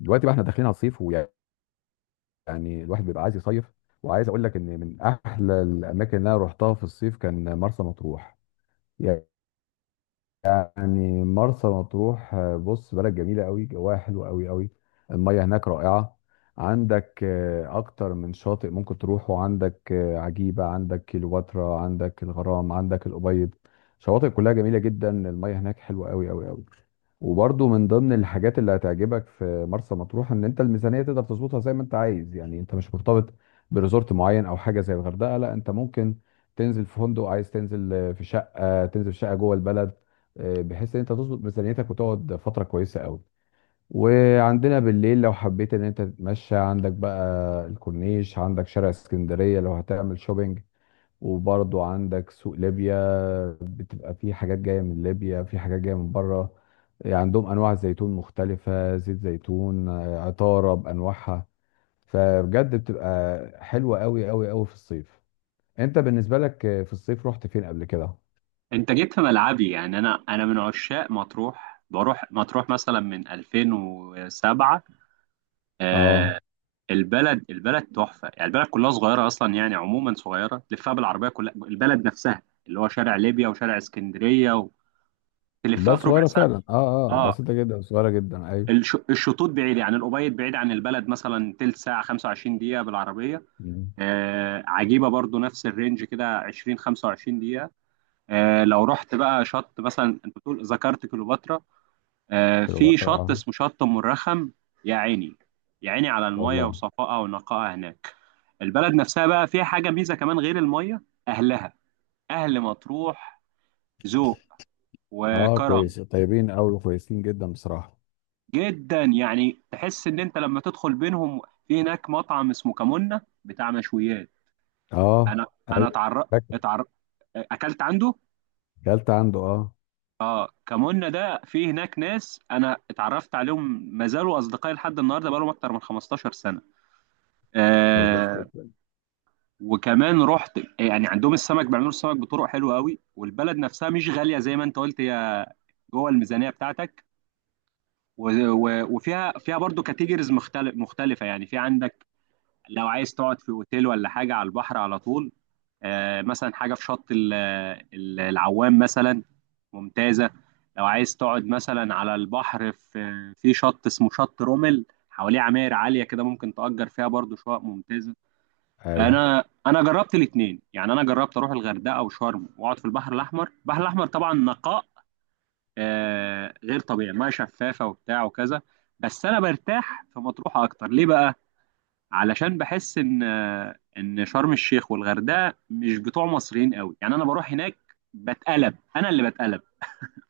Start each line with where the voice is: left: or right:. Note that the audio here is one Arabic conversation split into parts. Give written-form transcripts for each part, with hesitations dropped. left: دلوقتي بقى احنا داخلين على الصيف ويعني الواحد بيبقى عايز يصيف. وعايز اقول لك ان من احلى الاماكن اللي انا رحتها في الصيف كان مرسى مطروح. يعني مرسى مطروح، بص بلد جميلة قوي، جواها حلو قوي قوي. المية هناك رائعة. عندك أكتر من شاطئ ممكن تروحه، عندك عجيبة، عندك كيلوباترا، عندك الغرام، عندك الأبيض. شواطئ كلها جميلة جدا، المية هناك حلوة قوي قوي قوي. وبرضه من ضمن الحاجات اللي هتعجبك في مرسى مطروح إن أنت الميزانية تقدر تظبطها زي ما أنت عايز. يعني أنت مش مرتبط بريزورت معين أو حاجة زي الغردقة، لا أنت ممكن تنزل في فندق، عايز تنزل في شقة تنزل في شقة جوه البلد، بحيث ان انت تظبط ميزانيتك وتقعد فتره كويسه قوي. وعندنا بالليل لو حبيت ان انت تتمشى، عندك بقى الكورنيش، عندك شارع اسكندريه لو هتعمل شوبينج، وبرضو عندك سوق ليبيا. بتبقى فيه حاجات جايه من ليبيا، في حاجات جايه من بره. عندهم انواع زيتون مختلفه، زيت زيتون، عطاره بانواعها. فبجد بتبقى حلوه قوي قوي قوي في الصيف. انت بالنسبه لك في الصيف رحت فين قبل كده؟
right: انت جيت في ملعبي. يعني انا من عشاق مطروح، بروح مطروح مثلا من 2007. آه،
left: اه.
right: البلد تحفه يعني. البلد كلها صغيره اصلا، يعني عموما صغيره تلفها بالعربيه كلها البلد نفسها، اللي هو شارع ليبيا وشارع اسكندريه، وتلفها
left: بس
right: في ربع
left: صغيرة
right: ساعه.
left: فعلا، اه اه،
right: اه،
left: بسيطة جدا، صغيرة جدا، ايوه.
right: الشطوط بعيد، يعني الأبيض بعيد عن البلد، مثلا تلت ساعه، 25 دقيقه بالعربيه.
left: مم.
right: آه، عجيبه برضو، نفس الرينج كده، 20 25 دقيقه. آه، لو رحت بقى شط مثلا، انت بتقول ذكرت كليوباترا، آه، في
left: كليوباترا،
right: شط
left: اه.
right: اسمه شط أم الرخم. يا عيني، يا عيني على المية
left: والله.
right: وصفائها ونقائها هناك. البلد نفسها بقى فيها حاجة ميزة كمان غير المية، أهلها، أهل مطروح، ذوق
left: اه
right: وكرم
left: كويس، طيبين قوي وكويسين جدا بصراحة.
right: جدا. يعني تحس إن أنت لما تدخل بينهم. في هناك مطعم اسمه كمونة، بتاع مشويات.
left: اه،
right: أنا أنا
left: ايوه،
right: اتعر
left: فاكر.
right: اتعر أكلت عنده.
left: اكلت عنده، اه.
right: اه، كمونة ده. في هناك ناس انا اتعرفت عليهم ما زالوا اصدقائي لحد النهارده، بقالهم اكتر من 15 سنه.
left: كويس
right: آه،
left: جدا.
right: وكمان رحت، يعني عندهم السمك، بيعملوا السمك بطرق حلوه قوي، والبلد نفسها مش غاليه زي ما انت قلت، هي جوه الميزانيه بتاعتك. وفيها برضو كاتيجوريز مختلفه يعني. في عندك لو عايز تقعد في اوتيل ولا حاجه على البحر على طول، آه، مثلا حاجه في شط العوام مثلا، ممتازه. لو عايز تقعد مثلا على البحر، في شط اسمه شط رومل، حواليه عماير عاليه كده، ممكن تأجر فيها برضو شقق ممتازه.
left: ايوه.
right: انا جربت الاثنين، يعني انا جربت اروح الغردقه وشرم، واقعد في البحر الاحمر. البحر الاحمر طبعا نقاء آه غير طبيعي، ميه شفافه وبتاع وكذا. بس انا برتاح في مطروح اكتر. ليه بقى؟ علشان بحس ان شرم الشيخ والغردقه مش بتوع مصريين قوي، يعني انا بروح هناك بتقلب، انا اللي بتقلب،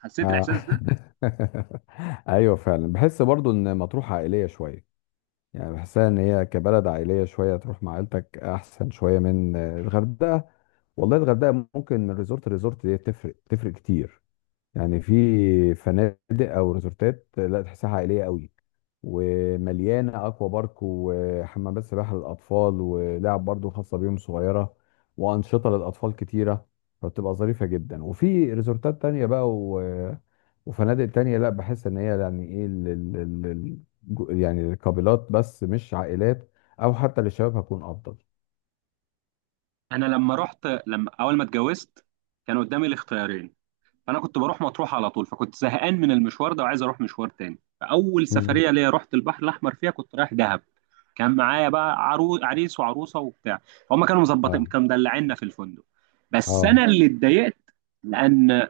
right: حسيت
left: اه.
right: الاحساس ده.
left: ايوه فعلا بحس برضو ان مطروح عائلية شوية. يعني بحسها ان هي كبلد عائلية شوية، تروح مع عيلتك احسن شوية من الغردقة. والله الغردقة ممكن من ريزورت لريزورت دي تفرق كتير. يعني في فنادق او ريزورتات لا، تحسها عائليه قوي، ومليانه اكوا بارك وحمامات سباحه للاطفال ولعب برضو خاصه بيهم صغيره، وانشطه للاطفال كتيره، فبتبقى ظريفه جدا. وفي ريزورتات تانية بقى وفنادق تانية لا، بحس ان هي يعني ايه يعني الكابلات بس مش عائلات، او حتى للشباب هتكون افضل.
right: انا لما اول ما اتجوزت كان قدامي الاختيارين. فانا كنت بروح مطروح على طول، فكنت زهقان من المشوار ده، وعايز اروح مشوار تاني، فاول
left: مم.
right: سفريه ليا رحت البحر الاحمر فيها، كنت رايح دهب. كان معايا بقى عريس وعروسه وبتاع، فهم كانوا مظبطين،
left: اه
right: كانوا مدلعيننا في الفندق، بس
left: اه.
right: انا اللي اتضايقت، لان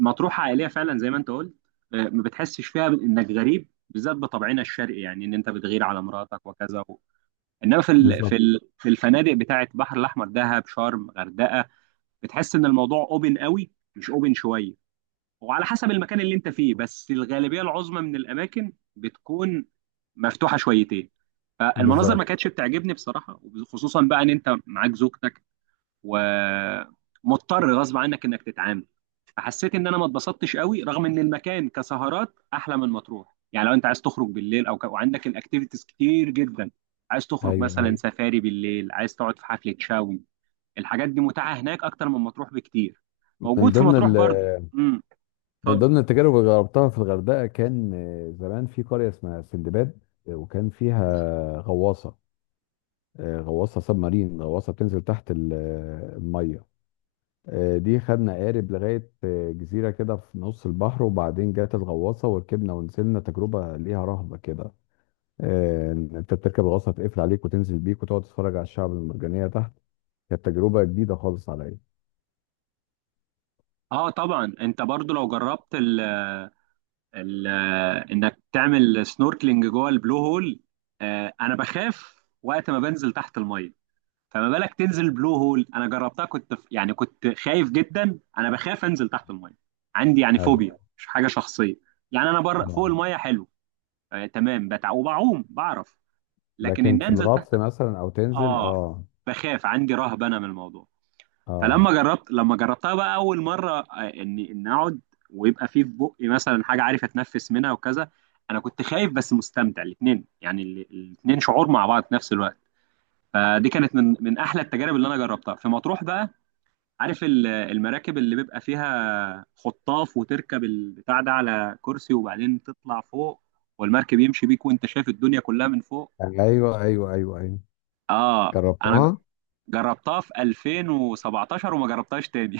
right: مطروح عائليه فعلا زي ما انت قلت، آه، ما بتحسش فيها انك غريب، بالذات بطبعنا الشرقي، يعني ان انت بتغير على مراتك وكذا و... انما
left: بالظبط.
right: في الفنادق بتاعه البحر الاحمر، دهب شرم غردقه، بتحس ان الموضوع اوبن قوي، مش اوبن شويه، وعلى حسب المكان اللي انت فيه، بس الغالبيه العظمى من الاماكن بتكون مفتوحه شويتين. المناظر ما
left: بالظبط.
right: كانتش بتعجبني بصراحه، خصوصا بقى ان انت معاك زوجتك، ومضطر غصب عنك انك تتعامل. فحسيت ان انا ما اتبسطتش قوي، رغم ان المكان كسهرات احلى من مطروح، يعني لو انت عايز تخرج بالليل او وعندك الاكتيفيتيز كتير جدا، عايز تخرج
left: ايوه
right: مثلا
left: ايوه.
right: سفاري بالليل، عايز تقعد في حفله شاوي، الحاجات دي متاحه هناك اكتر من مطروح بكتير.
left: من
right: موجود في
left: ضمن
right: مطروح
left: ال
right: برضو.
left: من
right: اتفضل.
left: ضمن التجارب اللي جربتها في الغردقة كان زمان في قرية اسمها سندباد، وكان فيها غواصة، غواصة سب مارين، غواصة بتنزل تحت المية. دي خدنا قارب لغاية جزيرة كده في نص البحر، وبعدين جت الغواصة وركبنا ونزلنا. تجربة ليها رهبة كده، إن انت بتركب غواصة تقفل عليك وتنزل بيك وتقعد تتفرج على الشعب المرجانية تحت. كانت تجربة جديدة خالص عليا.
right: اه، طبعا انت برضو لو جربت ال ال انك تعمل سنوركلينج جوه البلو هول، آه، انا بخاف وقت ما بنزل تحت الميه، فما بالك تنزل بلو هول. انا جربتها، كنت في، يعني كنت خايف جدا. انا بخاف انزل تحت الميه، عندي يعني
left: ايوه.
right: فوبيا، مش حاجه شخصيه. يعني انا بره فوق
left: اه.
right: الميه حلو، آه، تمام، بتع وبعوم بعرف، لكن
left: لكن
right: ان
left: في
right: انزل
left: الغطس
right: تحت،
left: مثلا او تنزل،
right: اه،
left: اه.
right: بخاف، عندي رهبه انا من الموضوع.
left: اه.
right: فلما جربت لما جربتها بقى اول مره، آه، اني ان اقعد، ويبقى في بقي مثلا حاجه عارف اتنفس منها وكذا، انا كنت خايف بس مستمتع، الاثنين يعني، الاثنين شعور مع بعض في نفس الوقت. فدي كانت من احلى التجارب اللي انا جربتها في مطروح. بقى عارف المراكب اللي بيبقى فيها خطاف، وتركب البتاع ده على كرسي، وبعدين تطلع فوق، والمركب يمشي بيك وانت شايف الدنيا كلها من فوق؟
left: ايوه ايوه ايوه ايوه.
right: اه، انا
left: جربتها.
right: جربتها في 2017، وما جربتهاش تاني.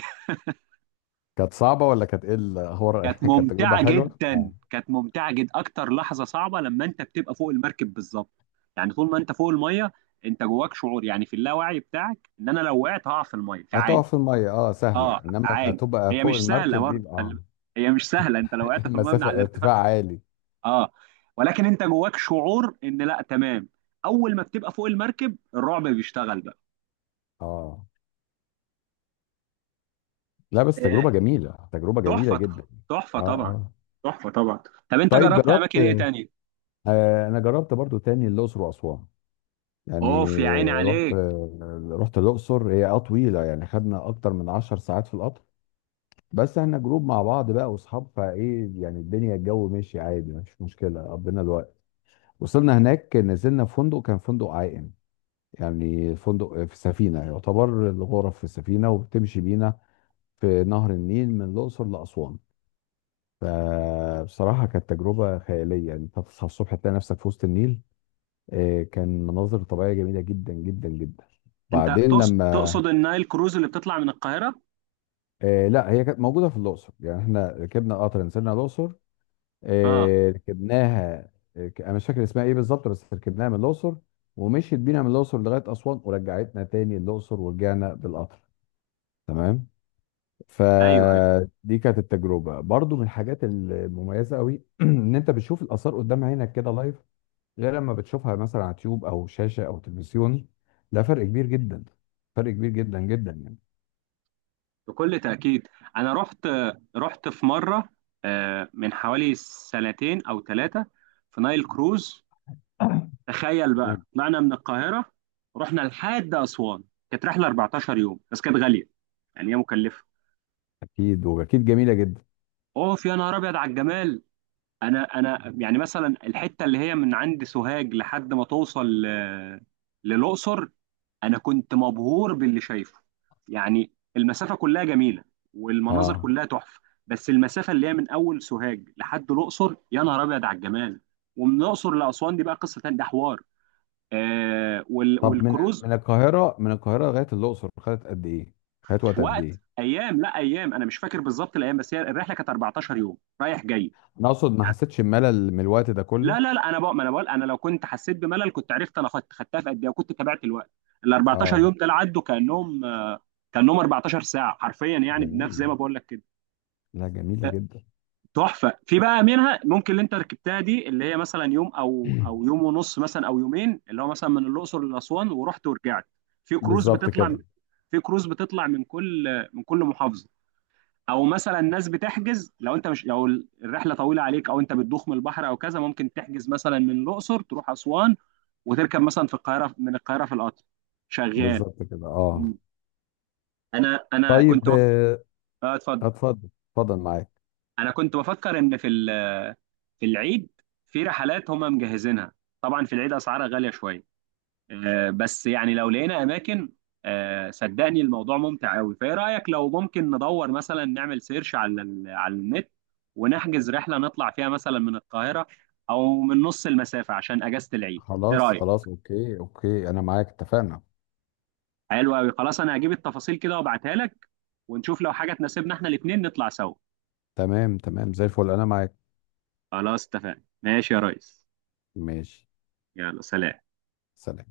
left: كانت صعبه ولا كانت ايه الاخبار؟
right: كانت
left: كانت تجربه
right: ممتعة
left: حلوه،
right: جدا،
left: اه.
right: كانت ممتعة جدا. أكتر لحظة صعبة لما أنت بتبقى فوق المركب بالظبط، يعني طول ما أنت فوق المية، أنت جواك شعور، يعني في اللاوعي بتاعك، إن أنا لو وقعت هقع في المية فعادي.
left: هتقف في الميه، اه،
right: أه
left: سهله، انما ما
right: عادي،
left: تبقى
right: هي
left: فوق
right: مش سهلة
left: المركب دي
right: برضه،
left: يبقى اه.
right: هي مش سهلة، أنت لو وقعت في المية من
left: مسافه
right: على الارتفاع،
left: ارتفاع عالي.
right: أه، ولكن أنت جواك شعور إن لا تمام. أول ما بتبقى فوق المركب الرعب بيشتغل بقى.
left: اه. لا بس تجربه
right: آه،
left: جميله، تجربه جميله
right: تحفة،
left: جدا.
right: تحفة
left: اه
right: طبعا،
left: اه.
right: تحفة طبعا. طب أنت
left: طيب
right: جربت
left: جربت.
right: أماكن إيه تاني؟
left: آه انا جربت برضو تاني الاقصر واسوان. يعني
right: أوف يا عيني
left: رحت،
right: عليك.
left: رحت الاقصر، هي اه طويله يعني، خدنا اكتر من 10 ساعات في القطر. بس احنا جروب مع بعض بقى واصحاب، فايه يعني الدنيا، الجو ماشي عادي، مفيش مشكله، قضينا الوقت. وصلنا هناك نزلنا في فندق، كان فندق عائم، يعني فندق في سفينه، يعتبر الغرف في سفينه وبتمشي بينا في نهر النيل من الاقصر لاسوان. فبصراحه كانت تجربه خياليه، يعني انت تصحى الصبح تلاقي نفسك في وسط النيل. كان مناظر طبيعيه جميله جدا جدا جدا.
right: انت
left: بعدين
right: تقصد
left: لما
right: تقصد النايل كروز اللي بتطلع من القاهره؟
left: لا هي كانت موجوده في الاقصر، يعني احنا ركبنا قطر نزلنا الاقصر،
right: اه،
left: ركبناها. انا مش فاكر اسمها ايه بالظبط، بس ركبناها من الاقصر ومشيت بينا من الاقصر لغايه اسوان ورجعتنا تاني الاقصر ورجعنا بالقطر. تمام.
right: ايوه ايوه،
left: فدي كانت التجربه برضو من الحاجات المميزه قوي، ان انت بتشوف الاثار قدام عينك كده لايف، غير لما بتشوفها مثلا على تيوب او شاشه او تلفزيون. ده فرق كبير جدا، فرق كبير جدا جدا يعني.
right: بكل تاكيد. انا رحت في مره، آه، من حوالي سنتين او ثلاثه، في نايل كروز. تخيل بقى،
left: تمام.
right: طلعنا من القاهره، رحنا لحد اسوان. كانت رحله 14 يوم، بس كانت غاليه، يعني هي مكلفه.
left: اكيد واكيد جميله جدا.
right: اوف يا نهار ابيض على الجمال. انا يعني مثلا الحته اللي هي من عند سوهاج لحد ما توصل آه، للاقصر، انا كنت مبهور باللي شايفه، يعني المسافه كلها جميله، والمناظر
left: اه.
right: كلها تحفه، بس المسافه اللي هي من اول سوهاج لحد الاقصر، يا نهار ابيض على الجمال. ومن الاقصر لاسوان دي بقى قصه تانية، ده حوار. آه،
left: طب من،
right: والكروز،
left: من القاهره، من القاهره لغايه الاقصر خدت قد ايه؟ خدت وقت قد
right: وقت
left: ايه؟
right: ايام، لا ايام، انا مش فاكر بالظبط الايام، بس هي الرحله كانت 14 يوم رايح جاي
left: انا اقصد ما
right: يعني.
left: حسيتش بملل من الوقت ده
right: لا
left: كله؟
right: لا لا، انا بقى، ما انا بقول، انا لو كنت حسيت بملل كنت عرفت انا خدتها في قد ايه، وكنت تابعت الوقت. ال 14
left: اه.
right: يوم دول عدوا كانهم 14 ساعه حرفيا، يعني بنفس زي
left: جميلة.
right: ما بقول لك كده.
left: لا جميلة جدا.
right: تحفه. في بقى منها ممكن اللي انت ركبتها دي، اللي هي مثلا يوم، او يوم ونص مثلا، او يومين، اللي هو مثلا من الاقصر لاسوان ورحت ورجعت. في كروز
left: بالظبط
right: بتطلع
left: كده.
right: في كروز بتطلع من كل محافظه، او مثلا ناس بتحجز، لو انت مش لو الرحله طويله عليك، او انت بتدوخ من البحر او كذا، ممكن تحجز مثلا من الاقصر تروح اسوان، وتركب مثلا في القاهره من القاهره في القطر شغال.
left: بالظبط كده، اه.
right: مم. انا كنت
left: طيب
right: اه اتفضل.
left: اتفضل. اتفضل معاك.
right: انا كنت بفكر ان في العيد في رحلات هم مجهزينها، طبعا في العيد اسعارها غاليه شويه، آه، بس يعني لو لقينا اماكن، آه، صدقني الموضوع ممتع قوي. فايه رايك لو ممكن ندور مثلا، نعمل سيرش على النت، ونحجز رحله نطلع فيها مثلا من القاهره، او من نص المسافه عشان اجازه العيد. ايه
left: خلاص
right: رايك؟
left: خلاص، اوكي اوكي، انا معاك، اتفقنا.
right: حلو قوي. خلاص، انا هجيب التفاصيل كده وابعتها لك، ونشوف لو حاجه تناسبنا احنا الاثنين نطلع سوا.
left: تمام تمام، زي الفل، انا معاك.
right: خلاص اتفقنا. ماشي يا ريس.
left: ماشي.
right: يلا سلام.
left: سلام.